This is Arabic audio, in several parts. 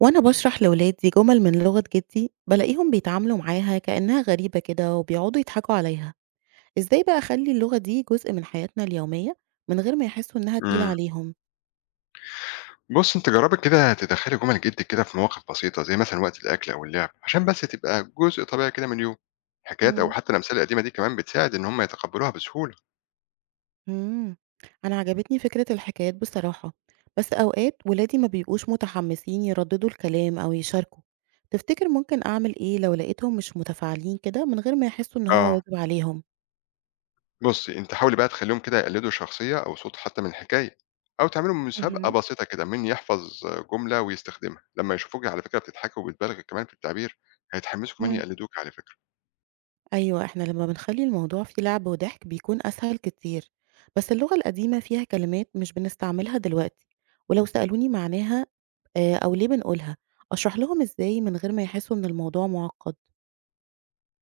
وأنا بشرح لولادي جمل من لغة جدي بلاقيهم بيتعاملوا معاها كأنها غريبة كده وبيقعدوا يضحكوا عليها. إزاي بقى أخلي اللغة دي جزء من حياتنا اليومية من غير ما يحسوا إنها تقيلة إمم. عليهم؟ بُصّي أنتِ جرّبي كده تدخّلي جُمل جدِّك كده في مواقف بسيطة، زي مثلًا وقت الأكل أو اللعب، عشان بس تبقى جزء طبيعي كده من اليوم. حكايات أو مم. حتى الأمثلة القديمة دي كمان بتساعد إن هم يتقبّلوها بسهولة. مم. أنا عجبتني فكرة الحكايات بصراحة، بس أوقات ولادي ما بيبقوش متحمسين يرددوا الكلام أو يشاركوا. تفتكر ممكن أعمل إيه لو لقيتهم مش متفاعلين كده من غير ما يحسوا إن هو آه. واجب عليهم؟ بُصّي، أنتِ حاولي بقى تخلّيهم كده يقلّدوا شخصية أو صوت حتى من الحكاية، أو تعملوا مسابقة مهم. بسيطة كده مين يحفظ جملة ويستخدمها. لمّا يشوفوكِ على فكرة بتضحكي وبتبالغي كمان في التعبير، هيتحمّسوا كمان مم. يقلّدوكِ على فكرة. أيوة، إحنا لما بنخلي الموضوع فيه لعب وضحك بيكون أسهل كتير. بس اللغة القديمة فيها كلمات مش بنستعملها دلوقتي، ولو سألوني معناها، آه، أو ليه بنقولها، أشرح لهم إزاي من غير ما يحسوا إن الموضوع معقد؟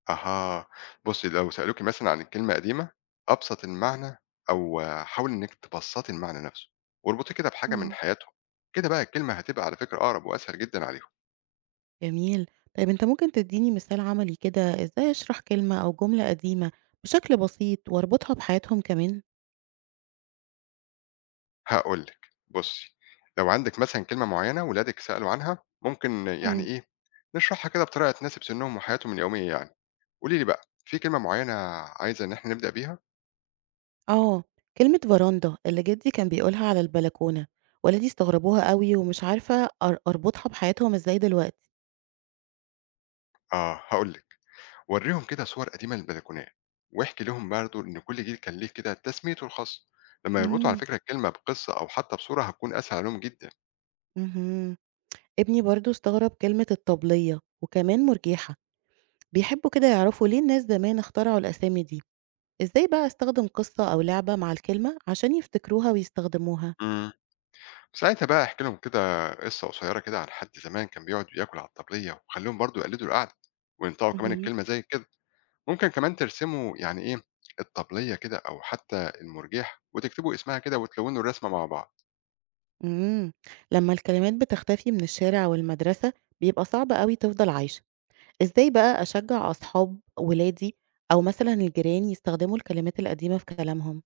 أها. بُصّي، لو سألوكِ مثلًا عن الكلمة قديمة، أبسط المعنى أو حاولي إنِّك تبسّطي المعنى نَفْسه واربطيه كده بحاجة من مم. حياتهم، كده بقى الكلمة هتبقى على فكرة أقرب وأسهل جدًا عليهم. جميل. طيب أنت ممكن تديني مثال عملي كده إزاي أشرح كلمة أو جملة قديمة بشكل بسيط وأربطها بحياتهم كمان؟ هاقول لِك، بُصّي، لو عندِك مثلًا كلمة معيّنة ولادِك سألوا عنها، ممكن يعني مم. إيه، نشرحها كده بطريقة تناسب سِنّهم وحياتهم اليومية يعني. قولي لي بقى، في كلمة معيّنة عايزة إن إحنا نبدأ بيها؟ آه. كلمة فراندا اللي جدي كان بيقولها على البلكونة، ولادي استغربوها قوي ومش عارفة أربطها بحياتهم إزاي دلوقتي. آه، هاقول لِك. وريهم كده صور قديمة للبلكونات واحكي لهم برضه إن كل جيل كان ليه كده تسميته الخاصة. لما يربطوا على إمم، فكرة الكلمة بقصة أو حتى بصورة هتكون أسهل عليهم جدا. اهم. ابني برضه استغرب كلمة الطبلية وكمان مرجيحة، بيحبوا كده يعرفوا ليه الناس زمان اخترعوا الأسامي دي، إزاي بقى استخدم قصة أو لعبة مع الكلمة عشان يفتكروها ويستخدموها؟ امم ساعتها بقى احكي لهم كده قصة قصيرة كده عن حد زمان كان بيقعد ياكل على الطبلية، وخليهم برضه يقلدوا القعدة وينطقوا كمان اهم، الكلمة زي كده. ممكن كمان ترسموا يعني إيه الطبلية كده أو حتى المرجيحة وتكتبوا اسمها كده وتلونوا الرسمة مع بعض. إمم. لمّا الكلمات بتختفي من الشارع والمدرسة بيبقى صعب أوي تفضل عايشة، إزاي بقى أشجع أصحاب ولادي أو مثلًا الجيران يستخدموا الكلمات القديمة في كلامهم؟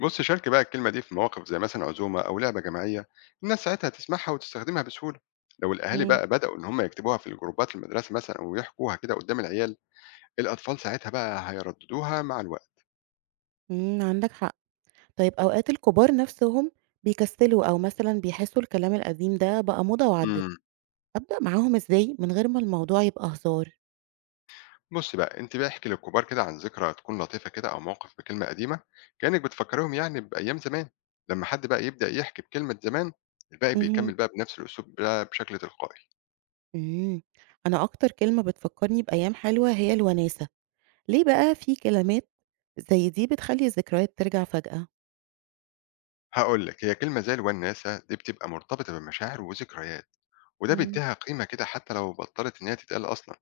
بص شارك بقى الكلمة دي في مواقف زي مثلا عزومة أو لعبة جماعية. الناس ساعتها هتسمعها وتستخدمها بسهولة. لو الأهالي إمم، بقى بدأوا إن هم يكتبوها في الجروبات المدرسة مثلا ويحكوها كده قدام العيال، الأطفال ساعتها بقى هيرددوها مع الوقت. إمم، عندك حق. طيب، أوقات الكبار نفسهم بيكسلوا أو مثلًا بيحسوا الكلام القديم ده بقى موضة وعدِّت، امم أبدأ معاهم إزاي من غير ما الموضوع يبقى هزار؟ بص بقى أنت بقى احكي للكبار كده عن ذكرى تكون لطيفة كده أو موقف بكلمة قديمة، كأنك بتفكرهم يعني بأيام زمان. لما حد بقى يبدأ يحكي بكلمة زمان، الباقي اهم. بيكمل بقى بنفس الأسلوب ده بشكل تلقائي. إمم، أنا أكتر كلمة بتفكّرني بأيام حلوة هي الوناسة، ليه بقى في كلمات زي دي بتخلّي الذكريات ترجع فجأة؟ هقول لك، هي كلمة زي الوناسة دي بتبقى مرتبطة بمشاعر وذكريات، وده إمم. بيديها قيمة كده حتى لو بطلت إن هي تتقال أصلا.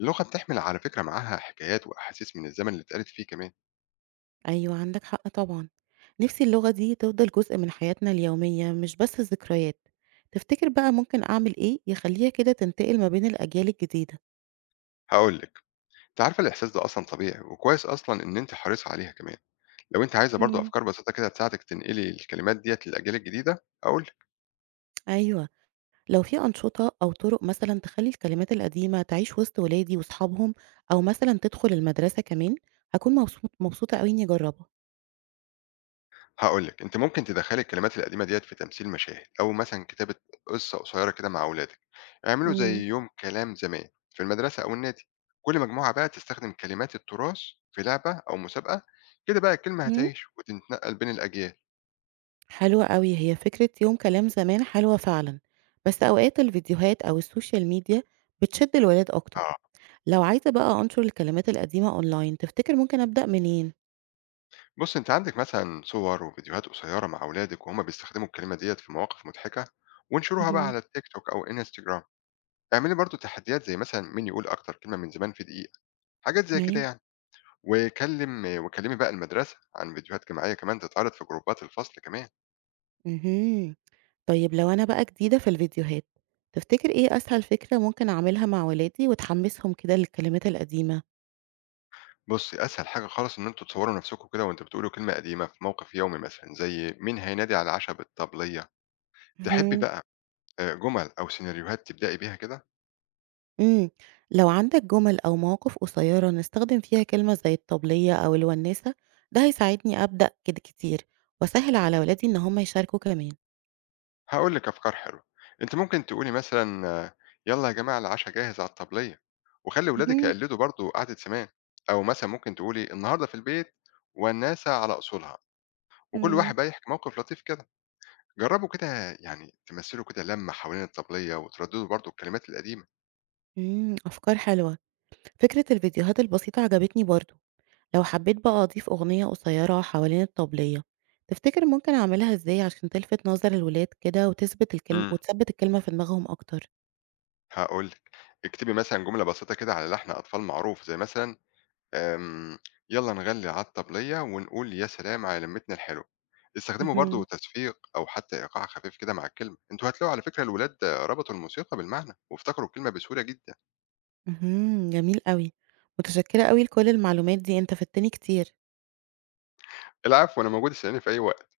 اللغة بتحمل على فكرة معاها حكايات وأحاسيس من الزمن اللي اتقالت فيه كمان. أيوه، عندك حق طبعًا. نفسي اللغة دي تفضل جزء من حياتنا اليومية مش بس الذكريات، تفتكر بقى ممكن أعمل إيه يخلّيها كده تنتقل ما بين الأجيال الجديدة؟ هقولك، أنت عارفة الإحساس ده أصلا طبيعي وكويس أصلا إن أنت حريصة عليها كمان. لو أنت عايزة برضو إمم. أفكار بسيطة كده تساعدك تنقلي الكلمات ديت للأجيال الجديدة أقول. أيوه. لو في أنشطة أو طرق مثلًا تخلّي الكلمات القديمة تعيش وسط ولادي وصحابهم، أو مثلًا تدخل المدرسة كمان، هاكون مبسوطة أوي إني أجرّبها. هاقول لِك، أنتِ ممكن تدخّلي الكلمات القديمة ديّة في تمثيل مشاهد، أو مثلًا كتابة قصة قصيرة كده مع أولادِك. اعملوا زي إمم، يوم كلام زمان في المدرسة أو النادي، كل مجموعة بقى تستخدم كلمات التراث في لعبة أو مسابقة، كده بقى الكلمة إمم. هتعيش وتتنقل بين الأجيال. حلوة أوي، هي فكرة يوم كلام زمان حلوة فعلًا. بس أوقات الفيديوهات أو السوشيال ميديا بتشد الولاد أكتر. آه، لو عايزة بقى أنشر الكلمات القديمة أونلاين، تفتكر ممكن أبدأ منين؟ بُصّي أنتِ عندِك مثلًا صور وفيديوهات قصيرة مع أولادِك وهُم بيستخدموا الكلمة ديّة في مواقف مضحكة، وانشروها بقى اهم، على التيك توك أو إنستجرام. اعملي برضه تحديات زي مثلًا مين يقول أكتر كلمة من زمان في دقيقة، حاجات زي كده أيوه. يعني. وكلمي بقى المدرسة عن فيديوهات جماعية كمان تتعرض في جروبات الفصل كمان. اهم. طيب لو أنا بقى جديدة في الفيديوهات، تفتكر إيه أسهل فكرة ممكن أعملها مع ولادي وتحمسهم كده للكلمات القديمة؟ بُصّي، أسهل حاجة خالص إن أنتم تصوروا نفسكم كده وأنتم بتقولوا كلمة قديمة في موقف يومي مثلًا، زي مين هينادي على العشا بالطبلية؟ تحبي مهم. بقى جُمل أو سيناريوهات تبدئي بيها كده؟ امم لو عندك جمل أو مواقف قصيرة نستخدم فيها كلمة زي الطبلية أو الونسة، ده هيساعدني أبدأ كده كتير، وأسهل على ولادي إن هم يشاركوا كمان. هاقول لِك أفكار حلوة، أنتِ ممكن تقولي مثلًا يالّا يا جماعة العشا جاهز على الطبلية، وخلّي ولادِك مهم. يقلدوا برضه قعدة زمان. أو مثلًا ممكن تقولي النهارده في البيت ونّاسة على أصولها، وكل مم. واحد بقى يحكي موقف لطيف كده. جرّبوا كده يعني تمثّلوا كده لمّة حوالين الطبلية وتردّدوا برضه الكلمات القديمة. أفكار حلوة. فكرة الفيديوهات البسيطة عجبتني برضو. لو حبيت بقى أضيف أغنية قصيرة حوالين الطبلية، تفتكر ممكن أعملها إزاي عشان تلفت نظر الولاد كده وتثبت الكلمة إمم. وتثبت الكلمة في دماغهم أكتر؟ هاقول لِك، اكتبي مثلًا جملة بسيطة كده على لحن أطفال معروف، زي مثلًا آمم، يالّا نغنّي على الطبلية ونقول يا سلام على لمّتنا الحلوة. استخدموا برضه مهم. تصفيق أو حتى إيقاع خفيف كده مع الكلمة. أنتم هتلاقوا على فكرة الولاد ربطوا الموسيقى بالمعنى وافتكروا الكلمة بسهولة جدًا. اهم، جميل أوي، متشكرة أوي لكل المعلومات دي، أنت فدتني كتير. العفو، أنا موجود، اسأليني في أي وقت.